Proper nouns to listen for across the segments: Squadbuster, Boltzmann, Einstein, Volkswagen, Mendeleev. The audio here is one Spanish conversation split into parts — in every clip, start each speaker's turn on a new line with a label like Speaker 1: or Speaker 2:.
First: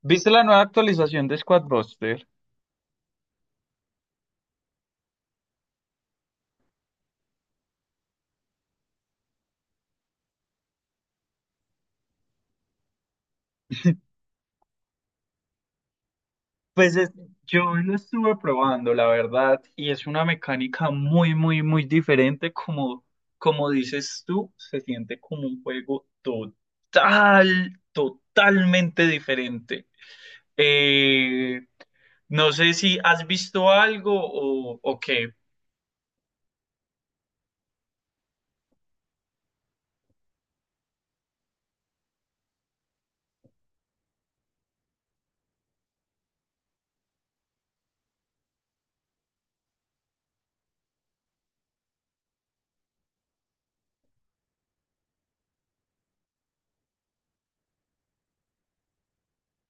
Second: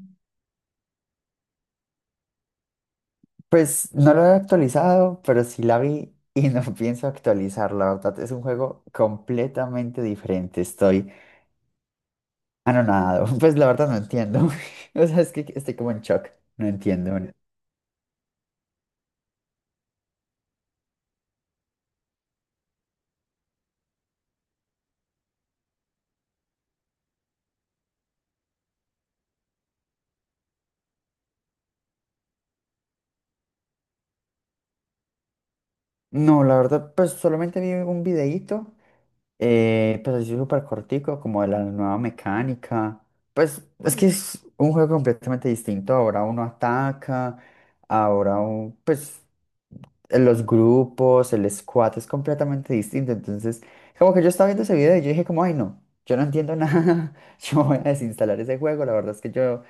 Speaker 1: ¿Viste la nueva actualización de Squadbuster?
Speaker 2: Pues no lo he actualizado, pero sí la vi y no pienso actualizar, la verdad. Es un juego completamente diferente. Estoy anonadado. Pues la verdad no entiendo. O sea, es que estoy como en shock. No
Speaker 1: Pues
Speaker 2: entiendo. No,
Speaker 1: yo lo estuve probando, la verdad, y es una mecánica muy, muy, muy diferente. Como dices tú, se siente como un juego totalmente diferente. Eh, no sé si has visto algo o qué.
Speaker 2: no, la verdad, pues solamente vi un videíto, pues así súper cortico, como de la nueva mecánica. Pues es que es un juego completamente distinto. Ahora uno ataca, pues los grupos, el squat es completamente distinto. Entonces, como que yo estaba viendo ese video y yo dije como, ay no, yo no entiendo nada, yo voy a desinstalar ese juego, la verdad es que yo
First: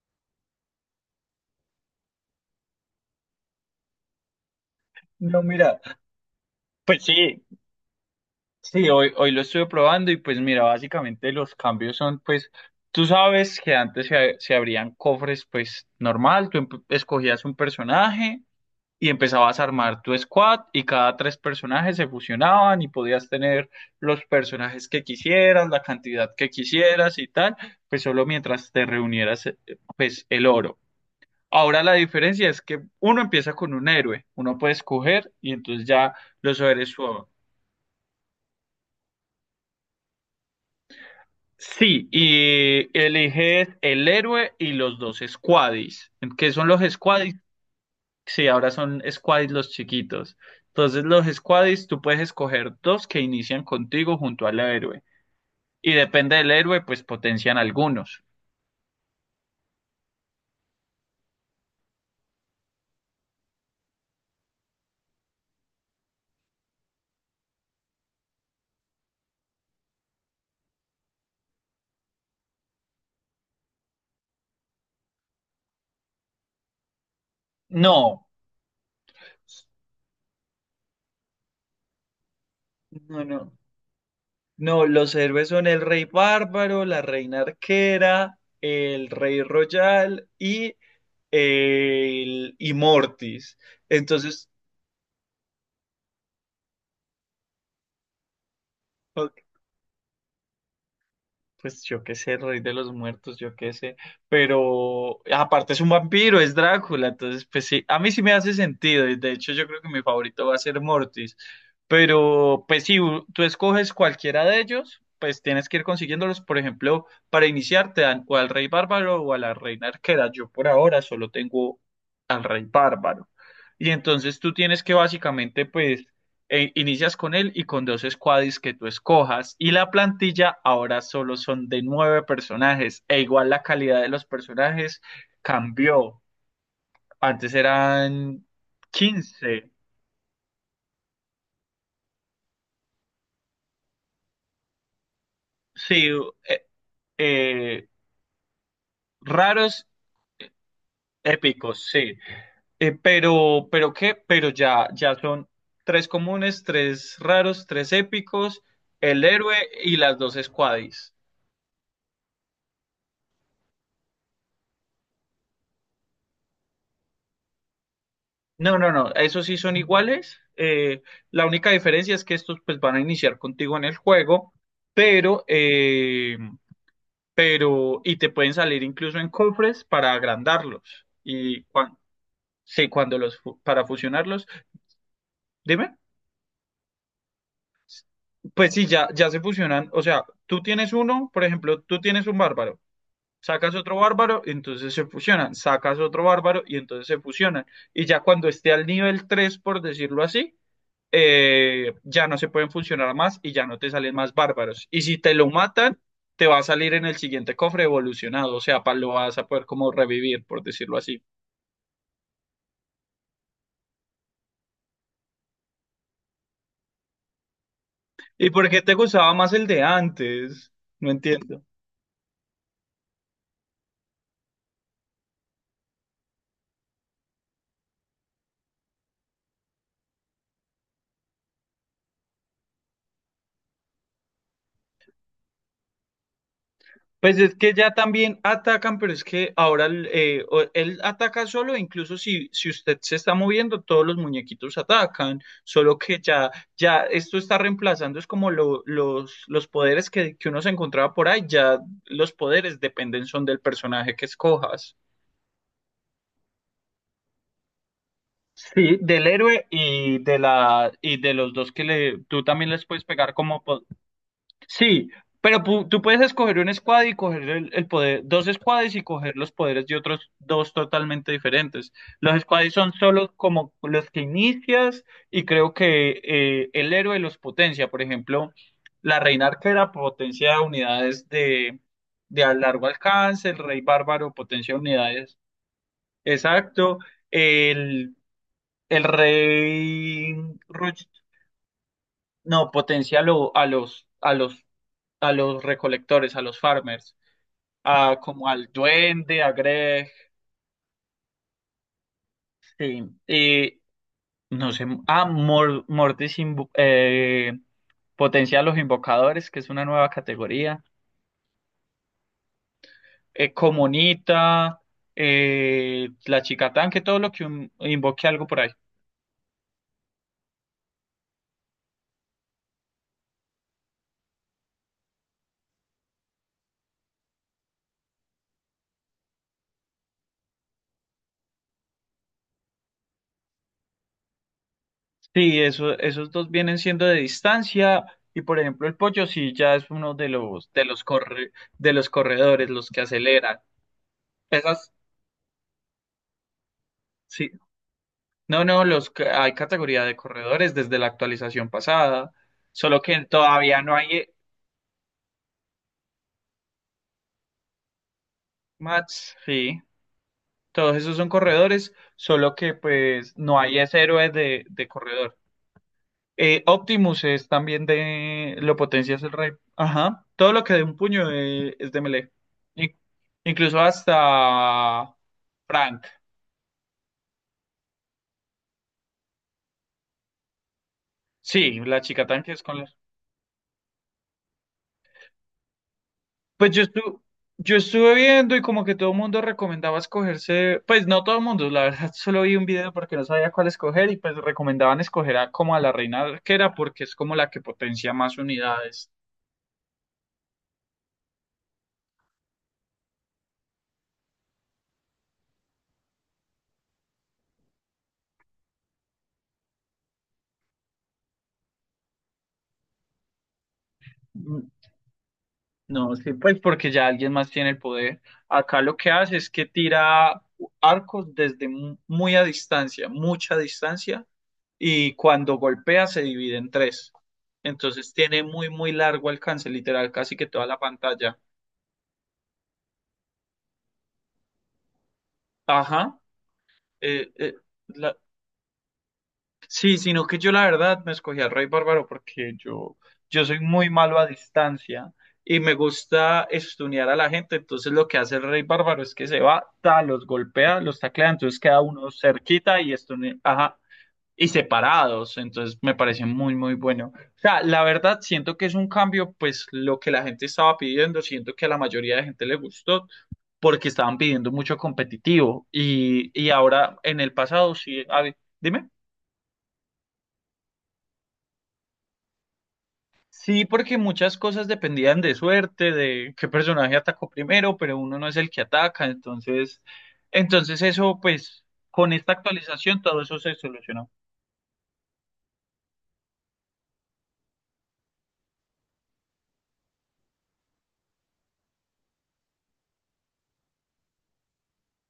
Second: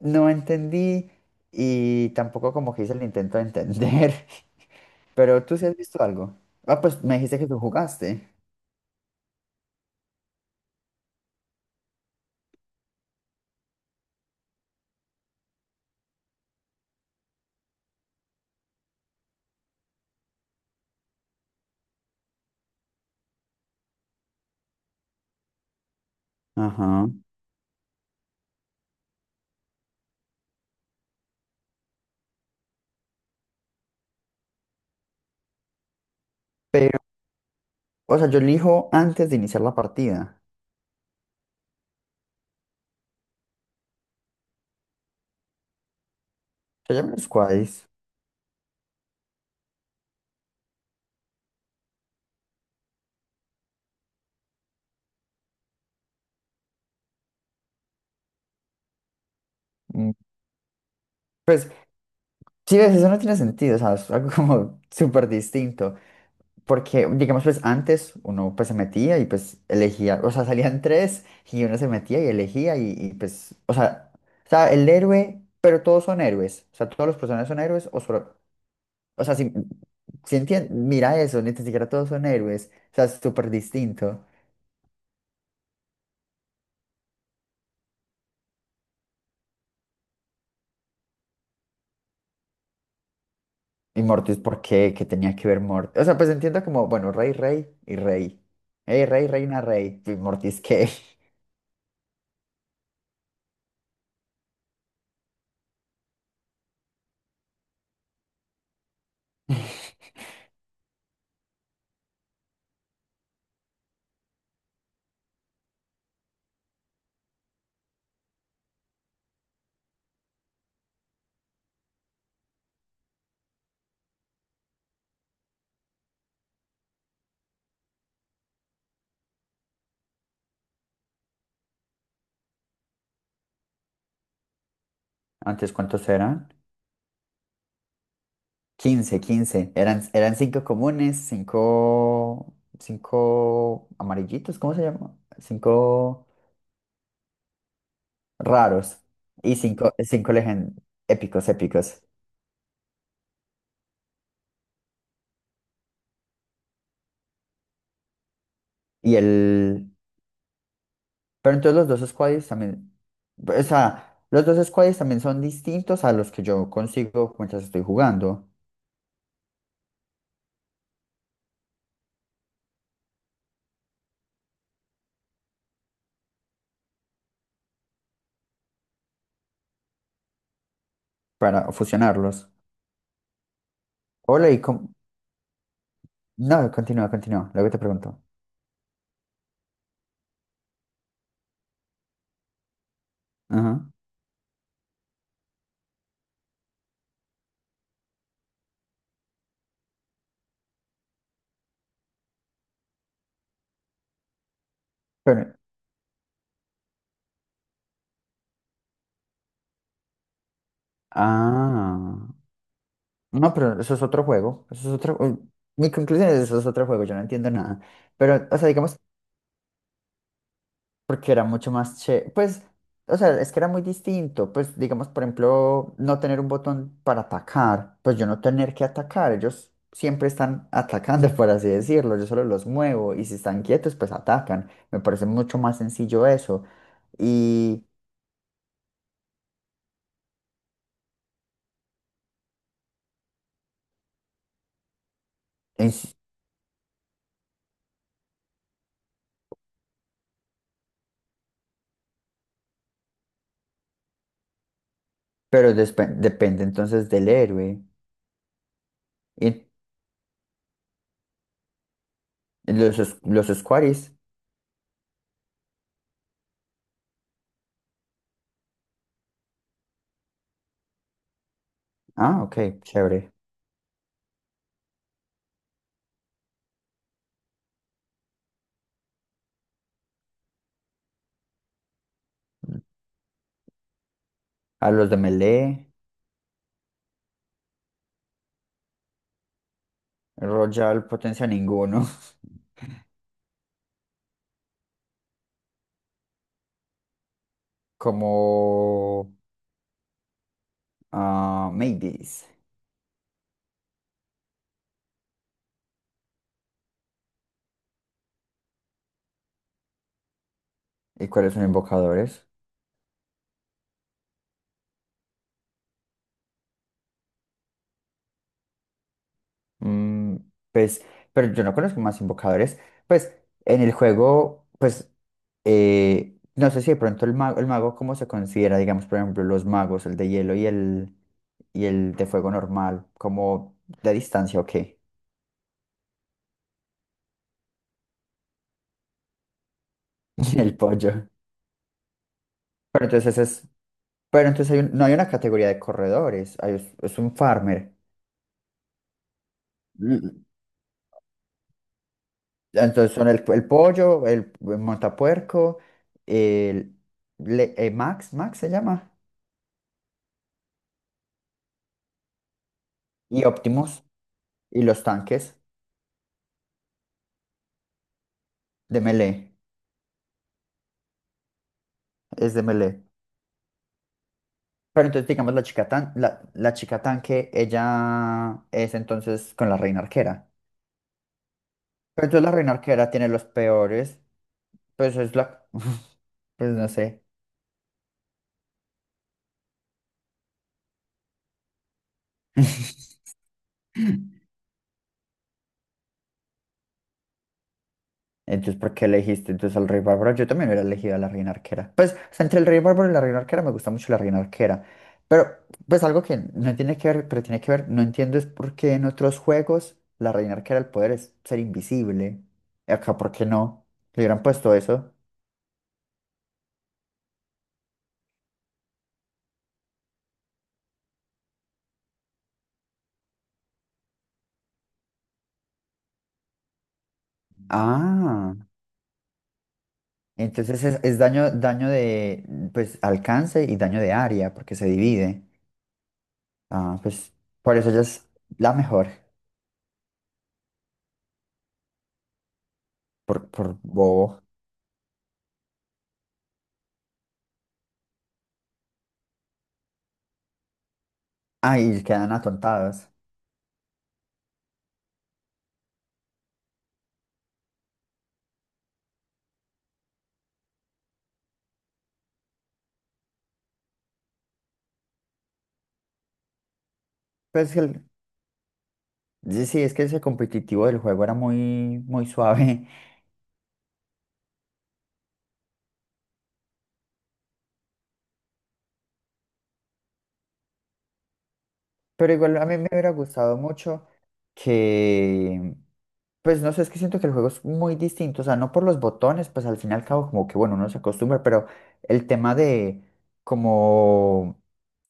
Speaker 2: no entendí y tampoco como que hice el intento de entender,
Speaker 1: No,
Speaker 2: pero tú sí has
Speaker 1: mira,
Speaker 2: visto algo. Ah, pues
Speaker 1: pues
Speaker 2: me dijiste
Speaker 1: sí.
Speaker 2: que tú jugaste.
Speaker 1: Sí, hoy lo estuve probando y pues mira, básicamente los cambios son pues, tú sabes que antes se abrían cofres pues normal, tú escogías un personaje y empezabas a armar tu squad y cada tres personajes se fusionaban y podías tener los personajes que quisieras, la cantidad que
Speaker 2: Ajá.
Speaker 1: quisieras y tal, pues solo mientras te reunieras, pues el oro. Ahora la diferencia es que uno empieza con un héroe, uno puede escoger y entonces ya los héroes.
Speaker 2: Pero, o sea, yo elijo antes de iniciar la partida.
Speaker 1: Sí, y eliges el héroe y los dos squaddies. ¿Qué son los
Speaker 2: Se llaman
Speaker 1: squaddies?
Speaker 2: squads.
Speaker 1: Sí, ahora son squaddies los chiquitos. Entonces, los squaddies, tú puedes escoger dos que inician contigo junto al héroe. Y depende del héroe, pues potencian algunos.
Speaker 2: Mm, Pues, sí, ves, eso no tiene sentido, o sea, es algo como súper distinto. Porque, digamos, pues antes uno pues se metía y pues elegía, o sea, salían tres y uno se metía y elegía pues, o sea, el héroe, pero todos son héroes, o sea, todos los personajes son héroes o
Speaker 1: No,
Speaker 2: solo, o sea, mira eso, ni tan siquiera todos son héroes, o sea, es
Speaker 1: no,
Speaker 2: súper
Speaker 1: no.
Speaker 2: distinto.
Speaker 1: No, los héroes son el rey bárbaro, la reina arquera, el rey royal y el y Mortis.
Speaker 2: Y Mortis,
Speaker 1: Entonces.
Speaker 2: ¿por qué? ¿Qué tenía que ver Mortis? O sea, pues entiendo como, bueno, rey, rey y rey. Hey, rey, reina, rey. ¿Y Mortis qué?
Speaker 1: Pues yo qué sé, rey de los muertos, yo qué sé. Pero aparte es un vampiro, es Drácula. Entonces, pues sí, a mí sí me hace sentido. Y de hecho, yo creo que mi favorito va a ser Mortis. Pero, pues si tú escoges cualquiera de ellos, pues tienes que ir consiguiéndolos. Por ejemplo, para iniciar te dan o al rey bárbaro o a la reina arquera. Yo por ahora solo tengo al rey bárbaro. Y entonces tú tienes que básicamente, pues, inicias con él y con dos squaddies que tú escojas. Y la plantilla ahora solo son de nueve personajes. E igual la calidad de los personajes
Speaker 2: Antes, ¿cuántos
Speaker 1: cambió.
Speaker 2: eran?
Speaker 1: Antes eran
Speaker 2: 15,
Speaker 1: 15.
Speaker 2: 15. Eran cinco comunes, cinco amarillitos, ¿cómo se llama?
Speaker 1: Sí,
Speaker 2: Cinco
Speaker 1: eh, eh,
Speaker 2: raros y
Speaker 1: raros,
Speaker 2: cinco épicos,
Speaker 1: épicos,
Speaker 2: épicos.
Speaker 1: sí. Pero qué, pero ya son tres comunes, tres raros, tres épicos,
Speaker 2: Y
Speaker 1: el héroe
Speaker 2: el...
Speaker 1: y las dos squaddies.
Speaker 2: Pero entonces los dos squaddies también... O sea, los dos squaddies también son distintos a los que yo consigo mientras estoy jugando
Speaker 1: No, no, no, esos sí son iguales. La única diferencia es que estos pues van a iniciar contigo en el juego, pero, y te pueden salir incluso en cofres para agrandarlos. Y
Speaker 2: para
Speaker 1: cuando,
Speaker 2: fusionarlos.
Speaker 1: sí, para fusionarlos,
Speaker 2: Hola,
Speaker 1: dime,
Speaker 2: no, continúa, continúa. Luego te pregunto.
Speaker 1: pues sí, ya se fusionan. O sea, tú tienes uno, por ejemplo, tú tienes un bárbaro, sacas
Speaker 2: Ajá.
Speaker 1: otro bárbaro, entonces se fusionan, sacas otro bárbaro y entonces se fusionan. Y ya cuando esté al nivel 3, por decirlo así, ya no se pueden funcionar más y ya no te salen más bárbaros. Y si te lo
Speaker 2: Pero...
Speaker 1: matan, te va a salir en el siguiente cofre evolucionado, o sea, lo vas a poder como revivir, por decirlo así.
Speaker 2: Ah. No, pero eso es otro juego. Mi conclusión es eso es otro juego, yo no entiendo nada. Pero,
Speaker 1: ¿Y
Speaker 2: o sea,
Speaker 1: por qué te
Speaker 2: digamos,
Speaker 1: gustaba más el de antes? No
Speaker 2: porque era
Speaker 1: entiendo.
Speaker 2: mucho más che. Pues, o sea, es que era muy distinto. Pues, digamos, por ejemplo, no tener un botón para atacar. Pues yo no tener que atacar. Ellos siempre están atacando, por así decirlo. Yo solo los muevo y si están quietos, pues atacan. Me parece mucho más sencillo eso.
Speaker 1: Pues es que
Speaker 2: Y...
Speaker 1: ya también atacan, pero es que ahora él ataca solo, incluso si usted se está moviendo, todos los muñequitos atacan, solo
Speaker 2: es-
Speaker 1: que ya esto está reemplazando, es como los poderes que uno se encontraba por ahí, ya los poderes dependen son del personaje que escojas.
Speaker 2: Pero depende entonces del héroe.
Speaker 1: Sí, del
Speaker 2: Y
Speaker 1: héroe y y de los dos que le, tú también les puedes pegar
Speaker 2: los
Speaker 1: como...
Speaker 2: squares.
Speaker 1: Sí, pero tú puedes escoger un squad y coger el poder, dos squads y coger los poderes de otros dos totalmente diferentes. Los
Speaker 2: Ah, ok,
Speaker 1: squads son
Speaker 2: chévere.
Speaker 1: solo como los que inicias y creo que, el héroe los potencia. Por ejemplo, la reina arquera potencia unidades de a largo alcance, el rey bárbaro potencia
Speaker 2: A los de
Speaker 1: unidades.
Speaker 2: melee,
Speaker 1: Exacto. El, el rey Rush,
Speaker 2: Royal potencia ninguno.
Speaker 1: no, potencia a los a los recolectores, a los farmers, a como al
Speaker 2: Como
Speaker 1: duende, a Greg,
Speaker 2: a Mavis.
Speaker 1: sí, y no sé, a Mortis potencia a los invocadores, que es una nueva categoría,
Speaker 2: ¿Y cuáles son invocadores?
Speaker 1: Comunita, la chica tanque, todo lo que invoque algo por ahí.
Speaker 2: Mm, pues, pero yo no conozco más invocadores. Pues en el juego, pues no sé si de pronto el mago, cómo se considera, digamos, por ejemplo, los magos, el de hielo y el de fuego normal, como de distancia o qué.
Speaker 1: Sí, eso, esos dos vienen siendo de distancia. Y por ejemplo, el pollo sí ya es uno
Speaker 2: El pollo.
Speaker 1: de los corredores, los que
Speaker 2: Pero entonces
Speaker 1: aceleran.
Speaker 2: es, pero entonces
Speaker 1: Esas,
Speaker 2: no hay una categoría de corredores, es un
Speaker 1: sí.
Speaker 2: farmer.
Speaker 1: No, no, hay categoría de
Speaker 2: Mm,
Speaker 1: corredores desde la actualización pasada, solo
Speaker 2: Entonces
Speaker 1: que
Speaker 2: son el
Speaker 1: todavía no hay,
Speaker 2: pollo, el montapuerco, el Max se llama,
Speaker 1: mats, sí, todos esos son corredores, solo que pues
Speaker 2: y
Speaker 1: no hay ese
Speaker 2: Optimus,
Speaker 1: héroe de,
Speaker 2: y
Speaker 1: de
Speaker 2: los
Speaker 1: corredor.
Speaker 2: tanques
Speaker 1: Optimus es también lo
Speaker 2: de
Speaker 1: potencia es el rey,
Speaker 2: melee,
Speaker 1: ajá, todo lo que de un puño, es de melee,
Speaker 2: es de
Speaker 1: In-
Speaker 2: melee.
Speaker 1: incluso
Speaker 2: Pero
Speaker 1: hasta
Speaker 2: entonces digamos la chica,
Speaker 1: Frank,
Speaker 2: tan, la, la chica tanque, ella es entonces con la reina arquera.
Speaker 1: sí, la chica
Speaker 2: Pero entonces la
Speaker 1: tanque es
Speaker 2: reina
Speaker 1: con la...
Speaker 2: arquera tiene los peores, pues es la,
Speaker 1: Pues
Speaker 2: pues
Speaker 1: yo
Speaker 2: no
Speaker 1: estuve,
Speaker 2: sé.
Speaker 1: yo estuve viendo y como que todo el mundo recomendaba escogerse, pues no todo el mundo, la verdad, solo vi un video porque no sabía cuál escoger y pues recomendaban escoger como a la reina arquera porque es como la que potencia más
Speaker 2: Entonces, ¿por qué
Speaker 1: unidades.
Speaker 2: elegiste entonces al rey bárbaro? Yo también hubiera elegido a la reina arquera. Pues, o sea, entre el rey bárbaro y la reina arquera me gusta mucho la reina arquera. Pero, pues algo que no tiene que ver, pero tiene que ver, no entiendo es por qué en otros juegos la reina arquera el poder es ser invisible. Y acá, ¿por qué no? Le hubieran
Speaker 1: Mm,
Speaker 2: puesto eso.
Speaker 1: No, sí, pues porque ya alguien más tiene el poder. Acá lo que hace es que tira arcos desde muy a distancia, mucha distancia, y cuando golpea se divide en tres. Entonces tiene
Speaker 2: Ah,
Speaker 1: muy, muy largo alcance, literal, casi que toda la
Speaker 2: entonces es,
Speaker 1: pantalla.
Speaker 2: daño, de, pues, alcance y daño de área, porque se divide.
Speaker 1: Ajá.
Speaker 2: Ah,
Speaker 1: eh,
Speaker 2: pues,
Speaker 1: eh,
Speaker 2: por eso ella
Speaker 1: la-
Speaker 2: es la mejor,
Speaker 1: sí, sino que yo la verdad me escogí al Rey Bárbaro porque yo soy
Speaker 2: por
Speaker 1: muy malo a
Speaker 2: bobo.
Speaker 1: distancia y me gusta estunear a la gente. Entonces lo que hace el Rey Bárbaro es que se va, ta, los golpea, los taclea, entonces queda
Speaker 2: Ay,
Speaker 1: uno
Speaker 2: quedan
Speaker 1: cerquita y
Speaker 2: atontados.
Speaker 1: estunea, ajá, y separados. Entonces me parece muy, muy bueno. O sea, la verdad siento que es un cambio, pues lo que la gente estaba pidiendo, siento que a la mayoría de gente le gustó porque estaban pidiendo mucho competitivo y ahora en el pasado
Speaker 2: Pues
Speaker 1: sí,
Speaker 2: el,
Speaker 1: a ver, dime.
Speaker 2: Sí, sí, es que ese competitivo del juego era muy, muy suave,
Speaker 1: Sí, porque muchas cosas dependían de suerte, de qué personaje atacó primero, pero uno no es el que ataca, entonces, eso, pues, con esta
Speaker 2: pero igual a mí me
Speaker 1: actualización
Speaker 2: hubiera
Speaker 1: todo eso se
Speaker 2: gustado mucho
Speaker 1: solucionó.
Speaker 2: que, pues no sé, es que siento que el juego es muy distinto, o sea, no por los botones, pues al fin y al cabo como que bueno, uno se acostumbra, pero el tema de como,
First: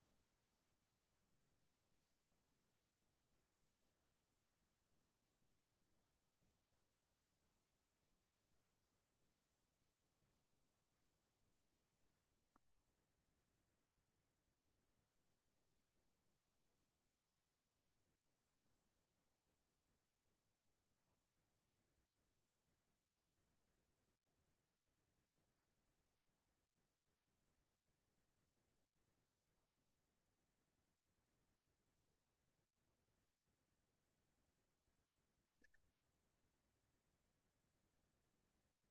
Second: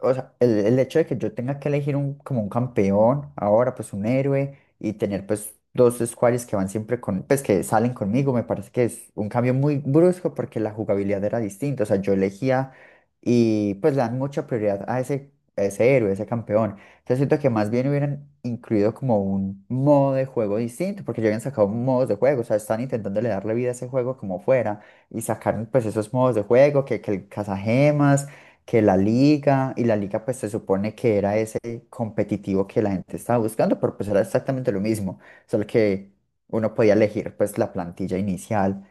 Speaker 2: o sea, el hecho de que yo tenga que elegir un, como un campeón ahora, pues un héroe y tener pues dos squares que van siempre con, pues que salen conmigo, me parece que es un cambio muy brusco porque la jugabilidad era distinta. O sea, yo elegía y pues le dan mucha prioridad a ese héroe, a ese campeón. Entonces siento que más bien hubieran incluido como un modo de juego distinto porque ya habían sacado modos de juego. O sea, están intentando darle vida a ese juego como fuera y sacaron pues esos modos de juego que el cazagemas que la liga, y la liga pues se supone que era ese competitivo que la gente estaba buscando, pero pues era exactamente lo mismo, solo que uno podía elegir pues la plantilla inicial.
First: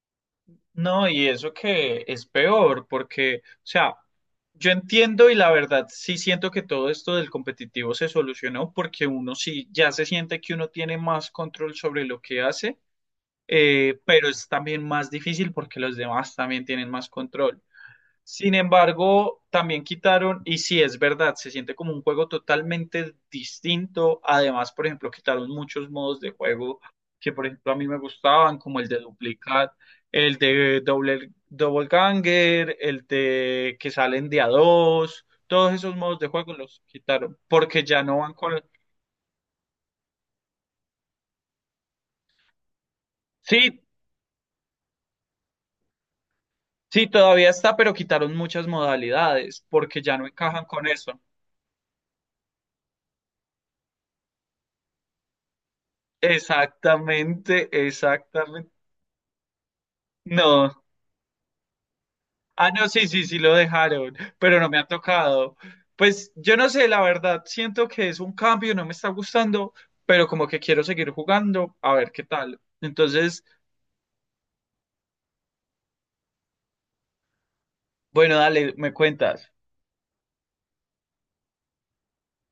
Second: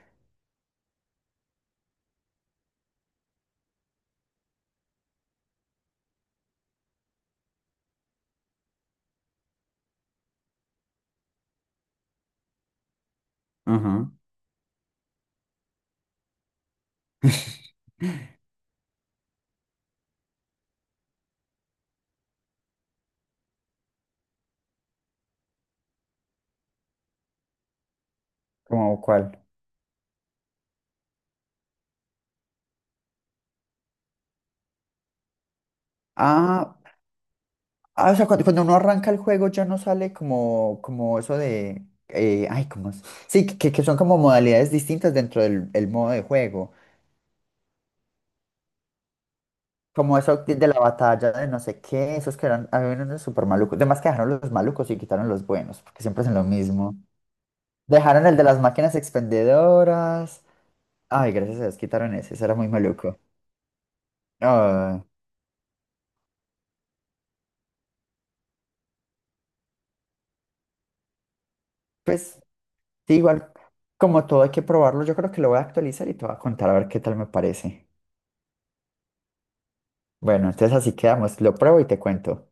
Speaker 1: No, y eso que es peor, porque, o sea, yo entiendo y la verdad sí siento que todo esto del competitivo se solucionó porque uno sí ya se siente que uno tiene más control sobre lo que hace,
Speaker 2: Ajá.
Speaker 1: pero es también más difícil porque los demás también tienen más control. Sin embargo, también quitaron, y sí es verdad, se siente como un juego totalmente distinto. Además, por ejemplo, quitaron muchos modos de juego que, por ejemplo, a mí me gustaban, como el de
Speaker 2: ¿Como cuál?
Speaker 1: duplicar, el de doble, double ganger, el de que salen de a dos, todos esos modos de juego
Speaker 2: Ah,
Speaker 1: los quitaron porque ya
Speaker 2: ah, o
Speaker 1: no
Speaker 2: sea,
Speaker 1: van con...
Speaker 2: cuando uno arranca el juego ya no sale como, eso de, ay, ¿cómo es? Sí,
Speaker 1: Sí.
Speaker 2: que son como modalidades distintas dentro del el modo de juego.
Speaker 1: Sí, todavía está, pero quitaron muchas modalidades porque ya
Speaker 2: Como
Speaker 1: no
Speaker 2: eso
Speaker 1: encajan
Speaker 2: de la
Speaker 1: con eso.
Speaker 2: batalla de no sé qué, esos que eran, había unos súper malucos. Además que dejaron los malucos y quitaron los buenos, porque siempre es lo mismo.
Speaker 1: Exactamente,
Speaker 2: Dejaron el de las
Speaker 1: exactamente.
Speaker 2: máquinas expendedoras.
Speaker 1: No.
Speaker 2: Ay, gracias a Dios quitaron ese, ese era muy
Speaker 1: Ah, no, sí,
Speaker 2: maluco.
Speaker 1: sí, sí lo dejaron, pero no me ha
Speaker 2: Ah,
Speaker 1: tocado. Pues yo no sé, la verdad, siento que es un cambio, no me está gustando, pero como que quiero seguir jugando, a ver qué
Speaker 2: pues,
Speaker 1: tal.
Speaker 2: sí,
Speaker 1: Entonces,
Speaker 2: igual, como todo hay que probarlo, yo creo que lo voy a actualizar y te voy a contar a ver qué tal me parece.
Speaker 1: bueno, dale, me cuentas.
Speaker 2: Bueno, entonces así quedamos, lo pruebo y te cuento.